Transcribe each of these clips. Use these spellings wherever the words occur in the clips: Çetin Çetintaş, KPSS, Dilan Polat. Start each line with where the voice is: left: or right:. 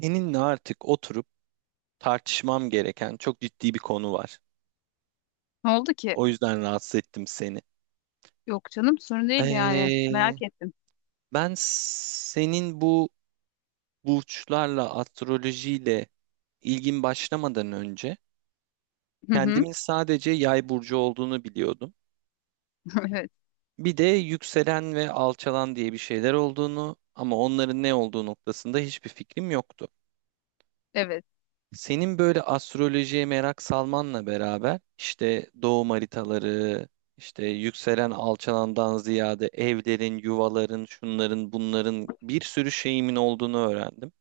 right: Seninle artık oturup tartışmam gereken çok ciddi bir konu var.
left: Ne oldu ki?
right: O yüzden rahatsız ettim seni.
left: Yok canım, sorun değil yani.
right: Ee,
left: Merak ettim.
right: Ben senin bu burçlarla, astrolojiyle ilgin başlamadan önce
left: Hı hı.
right: kendimin sadece yay burcu olduğunu biliyordum.
left: Evet.
right: Bir de yükselen ve alçalan diye bir şeyler olduğunu ama onların ne olduğu noktasında hiçbir fikrim yoktu.
left: Evet.
right: Senin böyle astrolojiye merak salmanla beraber işte doğum haritaları, işte yükselen alçalandan ziyade evlerin, yuvaların, şunların, bunların bir sürü şeyimin olduğunu öğrendim.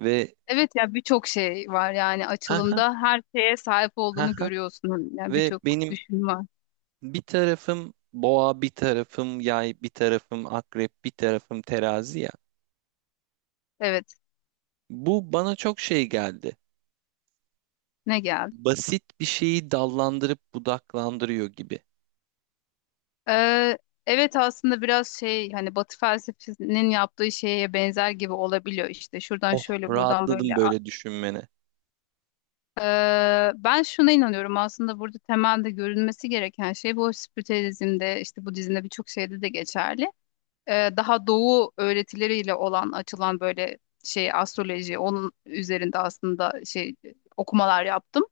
right: Ve
left: Evet ya, birçok şey var yani
right: ha ha
left: açılımda her şeye sahip
right: ha
left: olduğunu
right: ha.
left: görüyorsun. Yani
right: Ve
left: birçok
right: benim
left: düşün var.
right: bir tarafım boğa, bir tarafım yay, bir tarafım akrep, bir tarafım terazi ya.
left: Evet.
right: Bu bana çok şey geldi.
left: Ne geldi?
right: Basit bir şeyi dallandırıp budaklandırıyor gibi.
left: Ee, evet aslında biraz hani Batı felsefesinin yaptığı şeye benzer gibi olabiliyor işte. Şuradan
right: Oh,
left: şöyle, buradan
right: rahatladım
left: böyle.
right: böyle düşünmene.
left: Ben şuna inanıyorum, aslında burada temelde görülmesi gereken şey bu, spritüelizmde, işte Budizm'de, birçok şeyde de geçerli. Daha doğu öğretileriyle olan açılan böyle astroloji onun üzerinde aslında okumalar yaptım.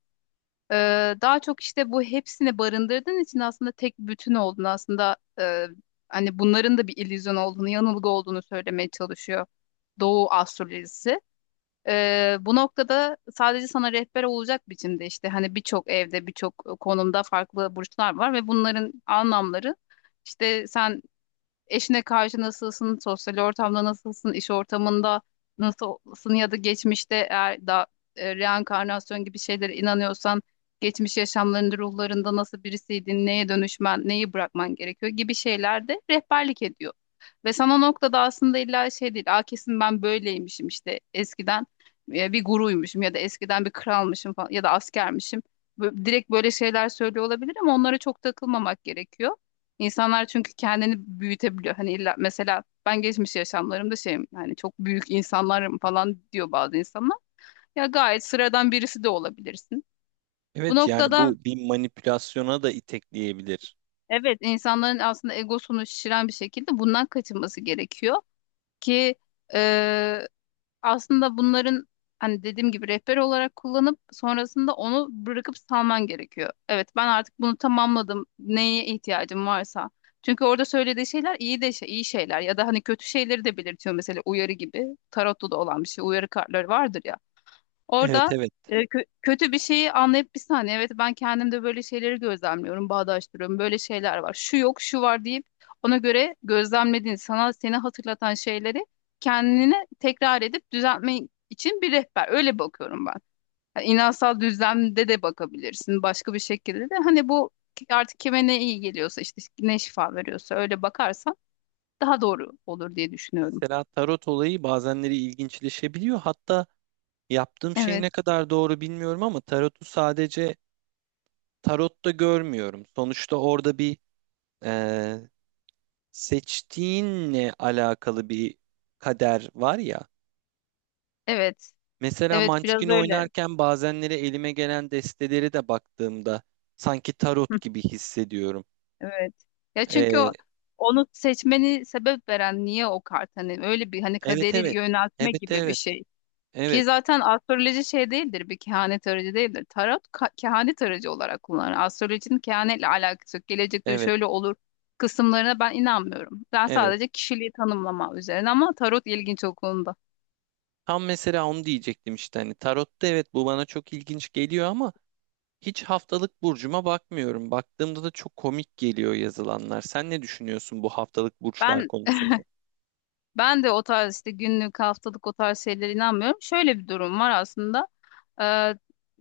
left: E, Daha çok işte bu hepsini barındırdığın için aslında tek bütün olduğunu, aslında hani bunların da bir illüzyon olduğunu, yanılgı olduğunu söylemeye çalışıyor Doğu astrolojisi. Bu noktada sadece sana rehber olacak biçimde, işte hani, birçok evde birçok konumda farklı burçlar var ve bunların anlamları işte sen eşine karşı nasılsın, sosyal ortamda nasılsın, iş ortamında nasılsın ya da geçmişte, eğer reenkarnasyon gibi şeylere inanıyorsan, geçmiş yaşamlarında, ruhlarında nasıl birisiydin, neye dönüşmen, neyi bırakman gerekiyor gibi şeylerde rehberlik ediyor. Ve sana o noktada aslında illa değil, "Aa, kesin ben böyleymişim işte eskiden, bir guruymuşum ya da eskiden bir kralmışım falan ya da askermişim." Direkt böyle şeyler söylüyor olabilir, ama onlara çok takılmamak gerekiyor. İnsanlar çünkü kendini büyütebiliyor. Hani illa, mesela, "Ben geçmiş yaşamlarımda şeyim, hani çok büyük insanlarım" falan diyor bazı insanlar. Ya gayet sıradan birisi de olabilirsin. Bu
right: Evet yani
left: noktada
right: bu bir manipülasyona da itekleyebilir.
left: evet, insanların aslında egosunu şişiren bir şekilde bundan kaçınması gerekiyor ki aslında bunların, hani dediğim gibi, rehber olarak kullanıp sonrasında onu bırakıp salman gerekiyor. Evet, ben artık bunu tamamladım. Neye ihtiyacım varsa. Çünkü orada söylediği şeyler iyi de iyi şeyler ya da hani kötü şeyleri de belirtiyor mesela, uyarı gibi. Tarotta da olan bir şey. Uyarı kartları vardır ya.
right: Evet,
left: Orada
right: evet.
left: kötü bir şeyi anlayıp, bir saniye, evet ben kendimde böyle şeyleri gözlemliyorum, bağdaştırıyorum. Böyle şeyler var. Şu yok, şu var deyip ona göre gözlemlediğin, sana seni hatırlatan şeyleri kendine tekrar edip düzeltme için bir rehber. Öyle bakıyorum ben. Yani inansal düzlemde de bakabilirsin, başka bir şekilde de. Hani bu artık kime ne iyi geliyorsa, işte ne şifa veriyorsa, öyle bakarsan daha doğru olur diye düşünüyorum.
right: Mesela tarot olayı bazenleri ilginçleşebiliyor. Hatta yaptığım şey
left: Evet,
right: ne kadar doğru bilmiyorum ama tarotu sadece tarotta görmüyorum. Sonuçta orada bir e, seçtiğinle alakalı bir kader var ya.
left: evet.
right: Mesela
left: Evet,
right: Munchkin
left: biraz öyle.
right: oynarken bazenleri elime gelen desteleri de baktığımda sanki tarot gibi hissediyorum.
left: Evet. Ya çünkü
right: E,
left: onu seçmeni sebep veren niye o kart, hani öyle bir hani
right: evet,
left: kaderi
right: evet.
left: yöneltme
right: Evet,
left: gibi bir
right: evet.
left: şey. Ki
right: Evet,
left: zaten astroloji şey değildir bir kehanet aracı değildir. Tarot kehanet aracı olarak kullanılır. Astrolojinin kehanetle alakası yok. "Gelecek, diyor,
right: evet.
left: şöyle olur" kısımlarına ben inanmıyorum. Ben
right: Evet.
left: sadece kişiliği tanımlama üzerine, ama tarot ilginç o konuda.
right: Tam mesela onu diyecektim işte hani tarotta evet bu bana çok ilginç geliyor ama hiç haftalık burcuma bakmıyorum. Baktığımda da çok komik geliyor yazılanlar. Sen ne düşünüyorsun bu haftalık burçlar
left: Ben
right: konusunda?
left: ben de o tarz işte günlük, haftalık, o tarz şeylere inanmıyorum. Şöyle bir durum var aslında.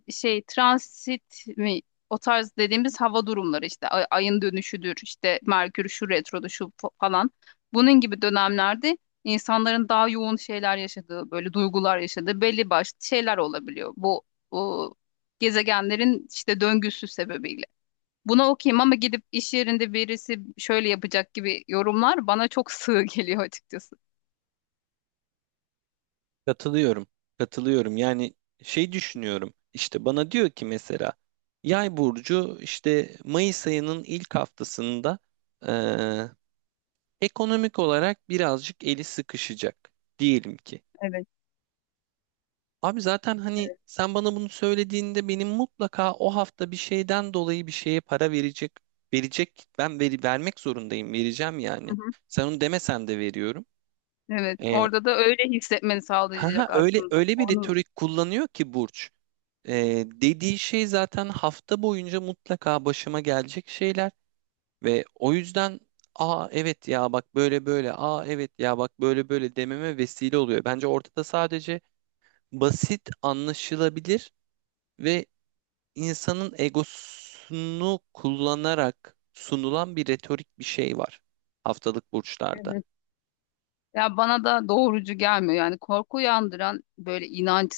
left: Transit mi, o tarz dediğimiz hava durumları, işte ayın dönüşüdür, işte Merkür şu retrodu şu falan, bunun gibi dönemlerde insanların daha yoğun şeyler yaşadığı, böyle duygular yaşadığı belli başlı şeyler olabiliyor, bu gezegenlerin işte döngüsü sebebiyle. Buna okuyayım, ama "Gidip iş yerinde birisi şöyle yapacak" gibi yorumlar bana çok sığ geliyor açıkçası.
right: Katılıyorum. Katılıyorum. Yani şey düşünüyorum. İşte bana diyor ki mesela yay burcu işte Mayıs ayının ilk haftasında eee, ekonomik olarak birazcık eli sıkışacak diyelim ki.
left: Evet.
right: Abi zaten hani sen bana bunu söylediğinde benim mutlaka o hafta bir şeyden dolayı bir şeye para verecek ben veri vermek zorundayım vereceğim
left: Hı
right: yani.
left: hı.
right: Sen onu demesen de veriyorum.
left: Evet,
right: Ee,
left: orada da öyle hissetmeni
right: ha ha,
left: sağlayacak
right: öyle
left: aslında.
right: öyle bir
left: Onu…
right: retorik kullanıyor ki Burç. Dediği şey zaten hafta boyunca mutlaka başıma gelecek şeyler ve o yüzden aa evet ya bak böyle böyle aa evet ya bak böyle böyle dememe vesile oluyor. Bence ortada sadece basit anlaşılabilir ve insanın egosunu kullanarak sunulan bir retorik bir şey var haftalık burçlarda.
left: Evet. Ya bana da doğrucu gelmiyor. Yani korku uyandıran böyle inanç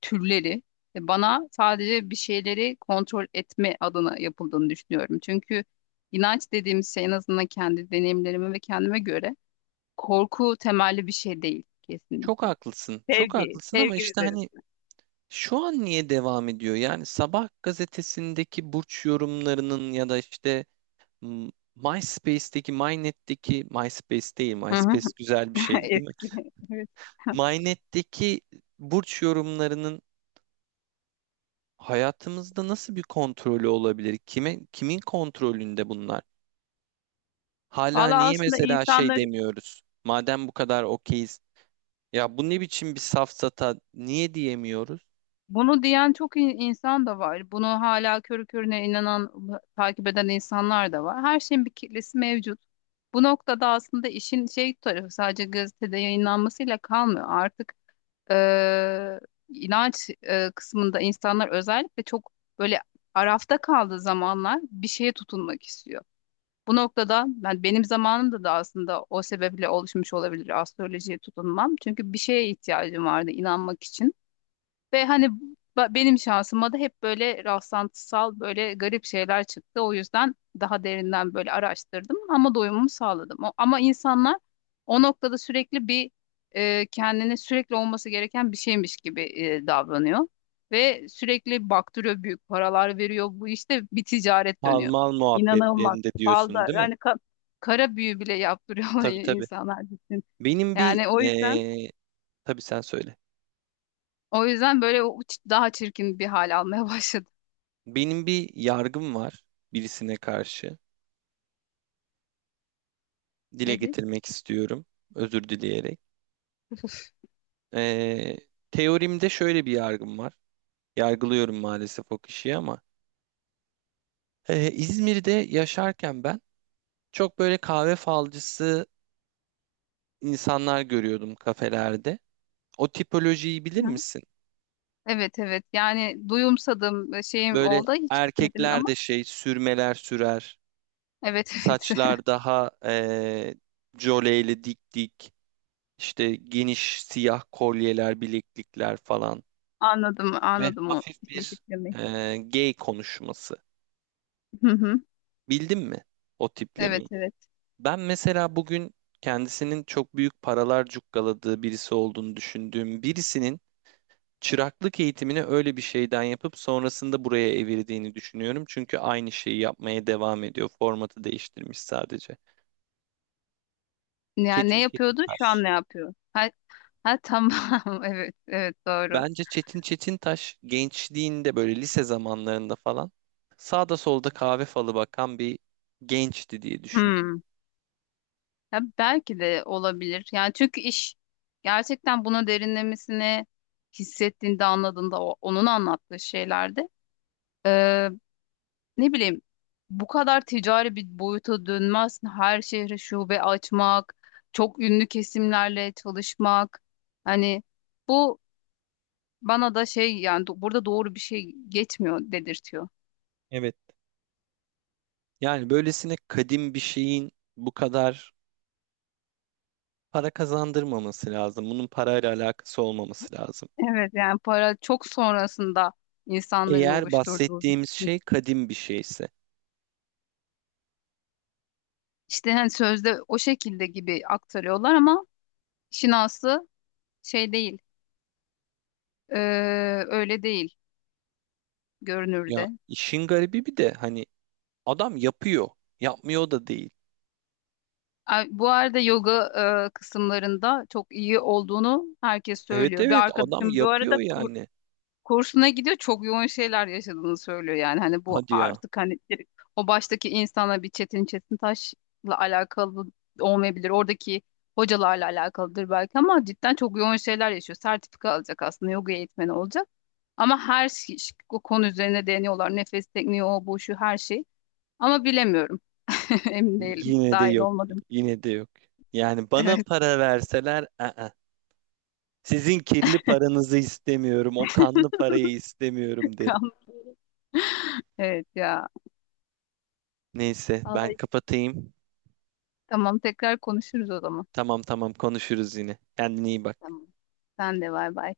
left: türleri, bana sadece bir şeyleri kontrol etme adına yapıldığını düşünüyorum. Çünkü inanç dediğimiz şey, en azından kendi deneyimlerime ve kendime göre, korku temelli bir şey değil
right: Çok
left: kesinlikle.
right: haklısın, çok
left: Sevgi,
right: haklısın ama
left: sevgi
right: işte
left: üzerim.
right: hani şu an niye devam ediyor? Yani sabah gazetesindeki burç yorumlarının ya da işte MySpace'teki, MyNet'teki, MySpace değil,
left: Hı hı.
right: MySpace güzel bir şeydi değil mi?
left: Eski. Evet.
right: Mynet'teki burç yorumlarının hayatımızda nasıl bir kontrolü olabilir? Kime, kimin kontrolünde bunlar? Hala
left: Valla
right: niye
left: aslında
right: mesela şey
left: insanların…
right: demiyoruz? Madem bu kadar okeyiz, ya bu ne biçim bir safsata niye diyemiyoruz?
left: Bunu diyen çok insan da var. Bunu hala körü körüne inanan, takip eden insanlar da var. Her şeyin bir kitlesi mevcut. Bu noktada aslında işin tarafı sadece gazetede yayınlanmasıyla kalmıyor. Artık e, inanç kısmında insanlar özellikle çok böyle arafta kaldığı zamanlar bir şeye tutunmak istiyor. Bu noktada ben, benim zamanımda da aslında o sebeple oluşmuş olabilir astrolojiye tutunmam. Çünkü bir şeye ihtiyacım vardı inanmak için. Ve hani benim şansıma da hep böyle rastlantısal, böyle garip şeyler çıktı. O yüzden daha derinden böyle araştırdım ama doyumumu sağladım. Ama insanlar o noktada sürekli bir, kendine sürekli olması gereken bir şeymiş gibi davranıyor. Ve sürekli baktırıyor, büyük paralar veriyor. Bu, işte bir ticaret dönüyor.
right: Palmal
left: İnanılmaz.
right: muhabbetlerinde
left: Fazla
right: diyorsun, değil mi?
left: yani, kara büyü bile yaptırıyorlar
right: Tabii, tabii.
left: insanlar, gitsin.
right: Benim bir
left: Yani o yüzden
right: tabii sen söyle.
left: böyle daha çirkin bir hal almaya başladı.
right: Benim bir yargım var birisine karşı. Dile
left: Nedir?
right: getirmek istiyorum, özür dileyerek. Eee Teorimde şöyle bir yargım var. Yargılıyorum maalesef o kişiyi ama. İzmir'de yaşarken ben çok böyle kahve falcısı insanlar görüyordum kafelerde. O tipolojiyi bilir
left: Hı.
right: misin?
left: Evet evet, yani duyumsadım, şeyim
right: Böyle
left: oldu, hiç gitmedim
right: erkekler
left: ama
right: de şey sürmeler sürer.
left: evet evet,
right: Saçlar daha joleyli dik dik. İşte geniş siyah kolyeler, bileklikler falan.
left: anladım
right: Ve
left: anladım o
right: hafif bir
left: fikrimi.
right: gay konuşması.
left: Hı hı.
right: Bildin mi o
left: Evet
right: tiplemeyi?
left: evet.
right: Ben mesela bugün kendisinin çok büyük paralar cukkaladığı birisi olduğunu düşündüğüm birisinin çıraklık eğitimini öyle bir şeyden yapıp sonrasında buraya evirdiğini düşünüyorum. Çünkü aynı şeyi yapmaya devam ediyor. Formatı değiştirmiş sadece.
left: Yani
right: Çetin
left: ne yapıyordu, şu
right: Çetintaş.
left: an ne yapıyor? Ha, ha tamam evet evet, doğru.
right: Bence Çetin Çetintaş gençliğinde böyle lise zamanlarında falan sağda solda kahve falı bakan bir gençti diye düşünüyorum.
left: Hmm. Ya belki de olabilir yani, çünkü iş gerçekten buna derinlemesine hissettiğinde, anladığında, o, onun anlattığı şeylerde, ne bileyim, bu kadar ticari bir boyuta dönmez. Her şehre şube açmak, çok ünlü kesimlerle çalışmak. Hani bu bana da yani, burada doğru bir şey geçmiyor dedirtiyor.
right: Evet. Yani böylesine kadim bir şeyin bu kadar para kazandırmaması lazım. Bunun parayla alakası olmaması lazım.
left: Evet yani para çok sonrasında insanların
right: Eğer
left: oluşturduğu bir
right: bahsettiğimiz
left: şey.
right: şey kadim bir şeyse.
left: İşte hani sözde o şekilde gibi aktarıyorlar ama işin aslı şey değil. Ee, öyle değil
right: Ya
left: görünürde.
right: işin garibi bir de hani adam yapıyor. Yapmıyor da değil.
left: Ay, bu arada yoga kısımlarında çok iyi olduğunu herkes
right: Evet,
left: söylüyor. Bir
right: evet adam
left: arkadaşım bu arada
right: yapıyor yani.
left: kursuna gidiyor, çok yoğun şeyler yaşadığını söylüyor, yani hani bu
right: Hadi ya.
left: artık, hani direkt o baştaki insana, bir Çetin Çetintaş'la alakalı olmayabilir. Oradaki hocalarla alakalıdır belki, ama cidden çok yoğun şeyler yaşıyor. Sertifika alacak aslında, yoga eğitmeni olacak. Ama her şey o konu üzerine, deniyorlar. Nefes tekniği, o bu şu, her şey. Ama bilemiyorum. Emin değilim.
right: Yine de
left: Dahil
right: yok.
left: olmadım.
right: Yine de yok. Yani bana
left: Evet.
right: para verseler sizin kirli paranızı istemiyorum. O kanlı parayı istemiyorum derim.
left: Evet ya.
right: Neyse ben
left: Vallahi
right: kapatayım.
left: tamam, tekrar konuşuruz o zaman.
right: Tamam, tamam konuşuruz yine. Kendine iyi bak.
left: Tamam. Sen de, bay bay.